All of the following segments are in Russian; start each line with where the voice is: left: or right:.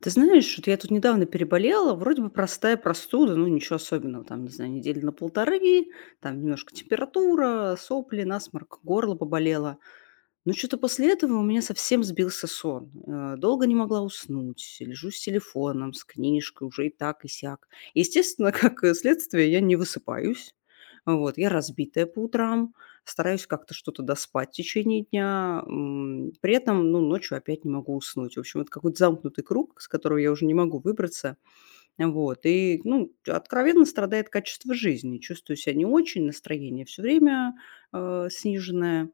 left: Ты знаешь, вот я тут недавно переболела, вроде бы простая простуда, ну ничего особенного, там, не знаю, недели на полторы, там немножко температура, сопли, насморк, горло поболело. Но что то после этого у меня совсем сбился сон. Долго не могла уснуть, лежу с телефоном, с книжкой, уже и так, и сяк. Естественно, как, следствие, я не высыпаюсь. Вот, я разбитая по утрам, стараюсь как-то что-то доспать в течение дня, при этом, ну, ночью опять не могу уснуть. В общем, это какой-то замкнутый круг, с которого я уже не могу выбраться. Вот, и, ну, откровенно страдает качество жизни. Чувствую себя не очень, настроение все время, сниженное.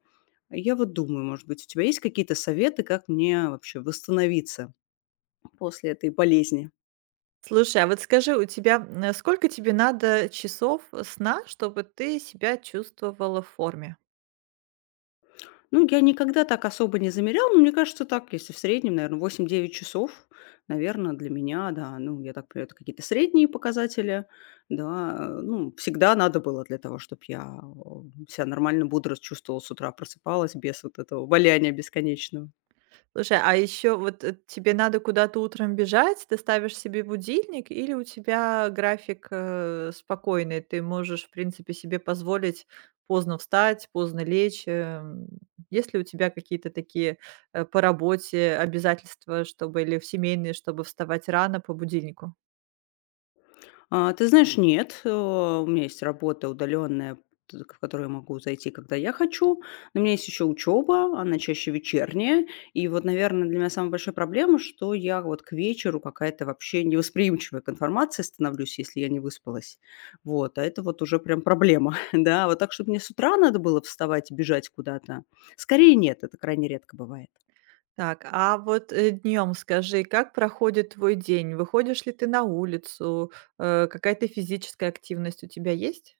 left: Я вот думаю, может быть, у тебя есть какие-то советы, как мне вообще восстановиться после этой болезни?
right: Слушай, а вот скажи, у тебя, сколько тебе надо часов сна, чтобы ты себя чувствовала в форме?
left: Ну, я никогда так особо не замеряла, но мне кажется, так, если в среднем, наверное, 8-9 часов, наверное, для меня, да, ну, я так понимаю, это какие-то средние показатели, да, ну, всегда надо было для того, чтобы я себя нормально, бодро чувствовала с утра, просыпалась без вот этого валяния бесконечного.
right: Слушай, а еще вот, тебе надо куда-то утром бежать, ты ставишь себе будильник или у тебя график, спокойный? Ты можешь, в принципе, себе позволить поздно встать, поздно лечь. Есть ли у тебя какие-то такие, по работе обязательства, чтобы или в семейные, чтобы вставать рано по будильнику?
left: А, ты знаешь, нет, у меня есть работа удаленная, в которую я могу зайти, когда я хочу. Но у меня есть еще учеба, она чаще вечерняя. И вот, наверное, для меня самая большая проблема, что я вот к вечеру какая-то вообще невосприимчивая к информации становлюсь, если я не выспалась. Вот, а это вот уже прям проблема, да. Вот так, чтобы мне с утра надо было вставать и бежать куда-то, скорее нет, это крайне редко бывает.
right: Так, а вот, днем скажи, как проходит твой день? Выходишь ли ты на улицу? Какая-то физическая активность у тебя есть?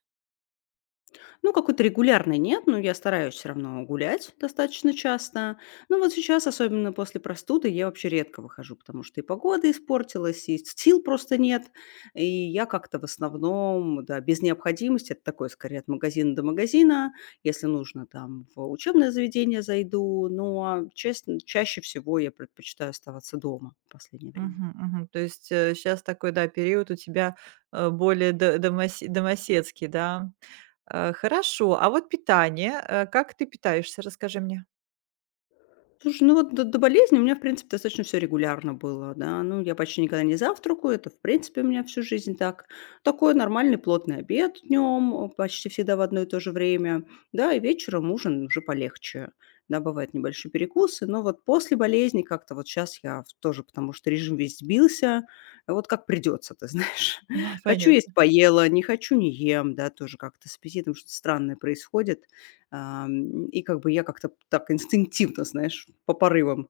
left: Ну, какой-то регулярной нет, но я стараюсь все равно гулять достаточно часто. Ну вот сейчас, особенно после простуды, я вообще редко выхожу, потому что и погода испортилась, и сил просто нет. И я как-то в основном, да, без необходимости, это такое скорее от магазина до магазина. Если нужно, там в учебное заведение зайду, но честно, чаще всего я предпочитаю оставаться дома в последнее время.
right: Мгм, мгм. То есть, сейчас такой, да, период у тебя, более до домосе домоседский, да. Хорошо, а вот питание, как ты питаешься, расскажи мне?
left: Слушай, ну вот до болезни у меня, в принципе, достаточно все регулярно было, да. Ну, я почти никогда не завтракаю, это, в принципе, у меня всю жизнь так. Такой нормальный плотный обед днем, почти всегда в одно и то же время, да, и вечером ужин уже полегче. Да, бывают небольшие перекусы, но вот после болезни как-то вот сейчас я тоже, потому что режим весь сбился, а вот как придется, ты знаешь. Хочу есть,
right: Понятно.
left: поела, не хочу, не ем, да, тоже как-то с аппетитом что-то странное происходит. И как бы я как-то так инстинктивно, знаешь, по порывам.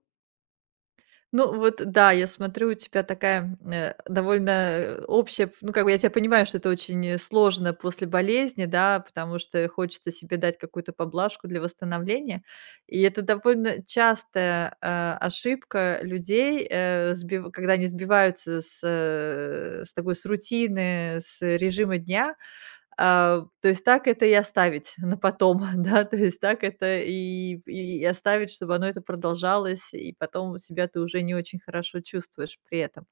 right: Ну вот да, я смотрю, у тебя такая, довольно, общая, ну, как бы я тебя понимаю, что это очень, сложно после болезни, да, потому что хочется себе дать какую-то поблажку для восстановления. И это довольно частая, ошибка людей, э, сбив когда они сбиваются с, с такой, с рутины, с режима дня. А, то есть так это и оставить на потом, да, то есть так это и оставить, чтобы оно это продолжалось, и потом себя ты уже не очень хорошо чувствуешь при этом.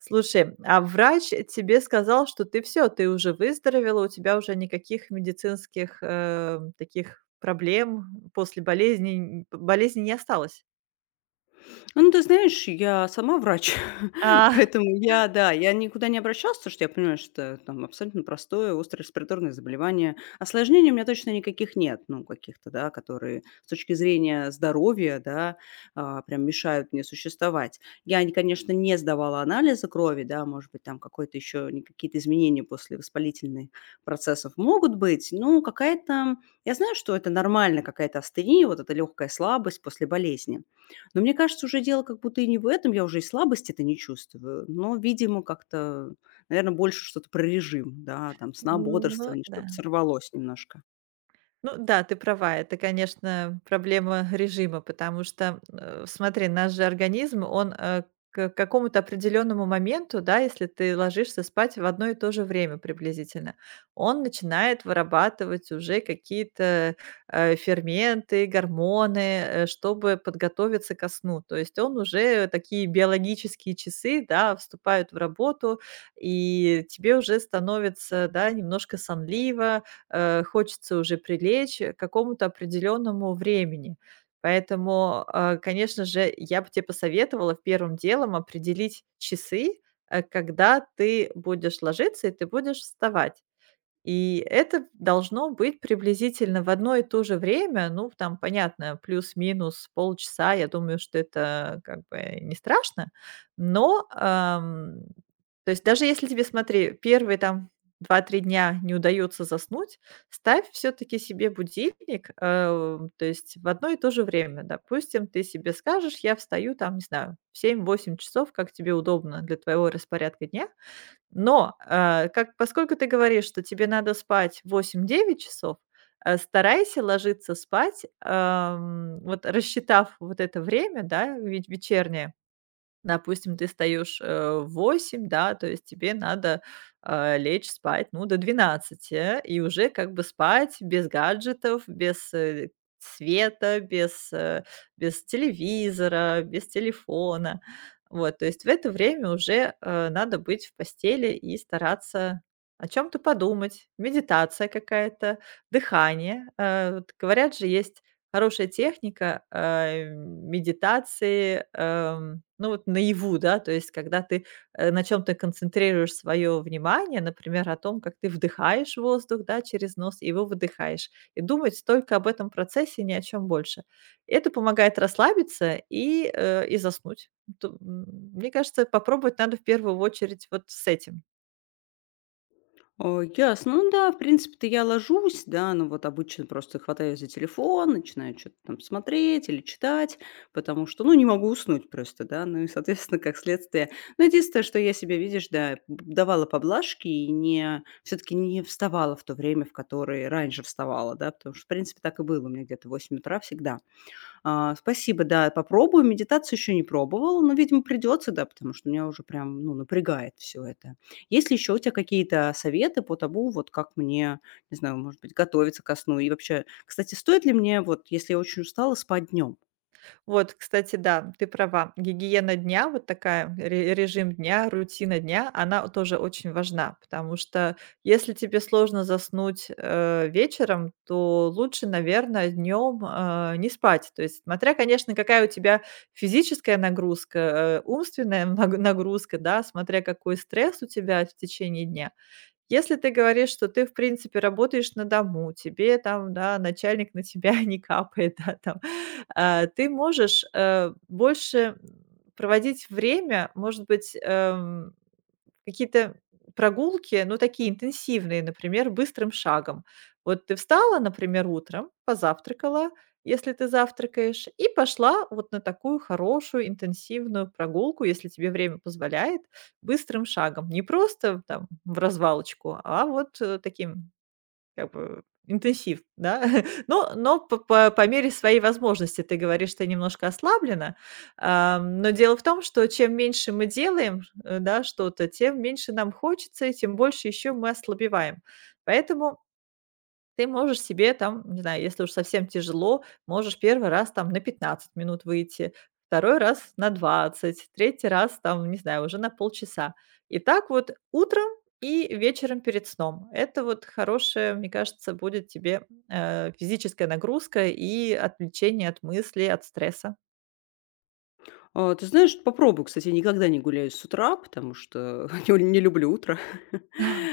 right: Слушай, а врач тебе сказал, что ты все, ты уже выздоровела, у тебя уже никаких медицинских, таких проблем после болезни не осталось?
left: Ну, ты знаешь, я сама врач,
right: А,
left: поэтому я, да, я никуда не обращалась, потому что я понимаю, что там абсолютно простое острое респираторное заболевание. Осложнений у меня точно никаких нет, ну, каких-то, да, которые с точки зрения здоровья, да, прям мешают мне существовать. Я, конечно, не сдавала анализы крови, да, может быть, там какое-то еще какие-то изменения после воспалительных процессов могут быть, ну, какая-то... Я знаю, что это нормально, какая-то астения, вот эта легкая слабость после болезни. Но мне кажется, уже дело как будто и не в этом, я уже и слабости-то не чувствую, но, видимо, как-то, наверное, больше что-то про режим, да, там сна,
right: ну
left: бодрствование, что-то
right: да.
left: сорвалось немножко.
right: Ну да, ты права, это, конечно, проблема режима, потому что, смотри, наш же организм, он к какому-то определенному моменту, да, если ты ложишься спать в одно и то же время приблизительно, он начинает вырабатывать уже какие-то ферменты, гормоны, чтобы подготовиться ко сну. То есть он уже такие биологические часы, да, вступают в работу, и тебе уже становится, да, немножко сонливо, хочется уже прилечь к какому-то определенному времени. Поэтому, конечно же, я бы тебе посоветовала первым делом определить часы, когда ты будешь ложиться и ты будешь вставать. И это должно быть приблизительно в одно и то же время. Ну, там, понятно, плюс-минус полчаса. Я думаю, что это как бы не страшно. Но, то есть даже если тебе, смотри, первые там 2-3 дня не удается заснуть, ставь все-таки себе будильник, то есть в одно и то же время. Допустим, ты себе скажешь, я встаю там, не знаю, в 7-8 часов, как тебе удобно для твоего распорядка дня, но, э, как поскольку ты говоришь, что тебе надо спать 8-9 часов, старайся ложиться спать, вот рассчитав вот это время, да, ве вечернее. Допустим, ты встаешь в 8, да, то есть тебе надо, лечь спать, ну, до 12, и уже как бы спать без гаджетов, без, света, без телевизора, без телефона. Вот, то есть в это время уже, надо быть в постели и стараться о чем то подумать. Медитация какая-то, дыхание. Вот говорят же, есть хорошая техника, медитации, ну, вот наяву, да, то есть когда ты, на чем то концентрируешь свое внимание, например, о том, как ты вдыхаешь воздух, да, через нос и его выдыхаешь, и думать только об этом процессе, ни о чем больше. Это помогает расслабиться и заснуть. Ту м, Мне кажется, попробовать надо в первую очередь вот с этим.
left: О, ясно. Ну да, в принципе-то я ложусь, да, ну вот обычно просто хватаю за телефон, начинаю что-то там смотреть или читать, потому что, ну, не могу уснуть просто, да, ну и, соответственно, как следствие. Ну, единственное, что я себе, видишь, да, давала поблажки и не, все-таки не вставала в то время, в которое раньше вставала, да, потому что, в принципе, так и было у меня где-то в 8 утра всегда. А, спасибо, да, попробую. Медитацию еще не пробовала, но, видимо, придется, да, потому что меня уже прям, ну, напрягает все это. Есть ли еще у тебя какие-то советы по тому, вот как мне, не знаю, может быть, готовиться ко сну? И вообще, кстати, стоит ли мне, вот, если я очень устала, спать днем?
right: Вот, кстати, да, ты права. Гигиена дня, вот такая, режим дня, рутина дня, она тоже очень важна, потому что если тебе сложно заснуть вечером, то лучше, наверное, днем не спать. То есть, смотря, конечно, какая у тебя физическая нагрузка, умственная нагрузка, да, смотря какой стресс у тебя в течение дня, если ты говоришь, что ты, в принципе, работаешь на дому, тебе там, да, начальник на тебя не капает, да, там, ты можешь, больше, проводить время, может быть, какие-то прогулки, ну, такие интенсивные, например, быстрым шагом. Вот ты встала, например, утром, позавтракала, если ты завтракаешь, и пошла вот на такую хорошую интенсивную прогулку, если тебе время позволяет, быстрым шагом. Не просто там в развалочку, а вот таким как бы интенсив, да? Но по мере своей возможности. Ты говоришь, что немножко ослаблена. Но дело в том, что чем меньше мы делаем, да, что-то, тем меньше нам хочется, и тем больше еще мы ослабеваем. Поэтому ты можешь себе там, не знаю, если уж совсем тяжело, можешь первый раз там на 15 минут выйти, второй раз на 20, третий раз там, не знаю, уже на полчаса. И так вот утром и вечером перед сном. Это вот хорошая, мне кажется, будет тебе, физическая нагрузка и отвлечение от мыслей, от стресса.
left: А, ты знаешь, попробую. Кстати, я никогда не гуляю с утра, потому что не люблю утро.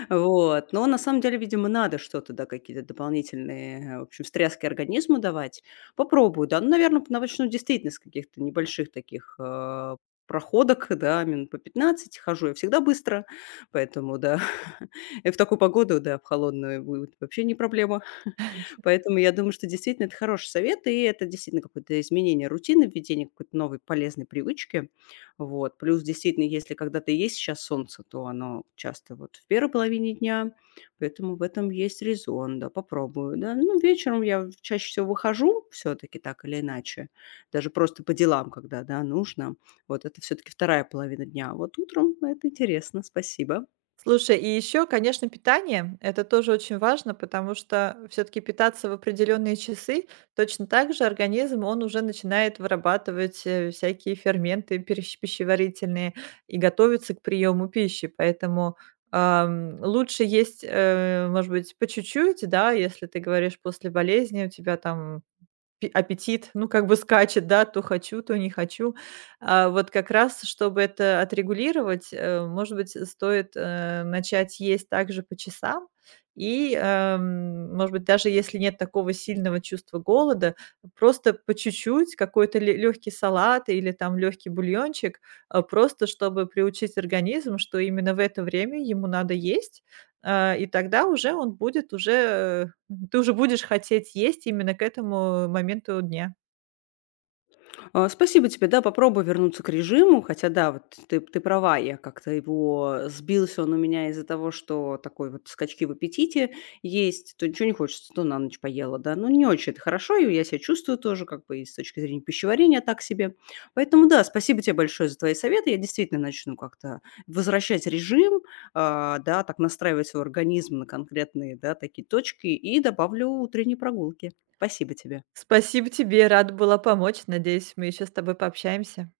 left: Вот. Но на самом деле, видимо, надо что-то, да, какие-то дополнительные, в общем, встряски организму давать. Попробую, да. Ну, наверное, начну действительно с каких-то небольших таких проходок, да, минут по 15. Хожу я всегда быстро, поэтому, да, и в такую погоду, да, в холодную будет вообще не проблема. Поэтому я думаю, что действительно это хороший совет, и это действительно какое-то изменение рутины, введение какой-то новой полезной привычки. Вот. Плюс действительно, если когда-то и есть сейчас солнце, то оно часто вот в первой половине дня, поэтому в этом есть резон, да, попробую, да. Ну, вечером я чаще всего выхожу все-таки так или иначе, даже просто по делам, когда, да, нужно. Вот это все-таки вторая половина дня. А вот утром это интересно, спасибо.
right: Слушай, и еще, конечно, питание. Это тоже очень важно, потому что все-таки питаться в определенные часы точно так же организм, он уже начинает вырабатывать всякие ферменты пищеварительные и готовится к приему пищи. Поэтому лучше есть, может быть, по чуть-чуть, да, если ты говоришь после болезни, у тебя там пи аппетит, ну, как бы скачет, да, то хочу, то не хочу. А, вот как раз, чтобы это отрегулировать, может быть, стоит, начать есть также по часам. И, может быть, даже если нет такого сильного чувства голода, просто по чуть-чуть какой-то легкий салат или там легкий бульончик, просто чтобы приучить организм, что именно в это время ему надо есть. А, и тогда уже он будет уже, ты уже будешь хотеть есть именно к этому моменту дня.
left: А, спасибо тебе. Да, попробую вернуться к режиму. Хотя да, вот ты права, я как-то его сбился он у меня из-за того, что такой вот скачки в аппетите есть. То ничего не хочется, то на ночь поела, да. Ну, не очень это хорошо, и я себя чувствую тоже как бы и с точки зрения пищеварения так себе. Поэтому да, спасибо тебе большое за твои советы. Я действительно начну как-то возвращать режим, да, так настраивать свой организм на конкретные, да, такие точки и добавлю утренние прогулки. Спасибо тебе.
right: Спасибо тебе, рада была помочь. Надеюсь, мы еще с тобой пообщаемся.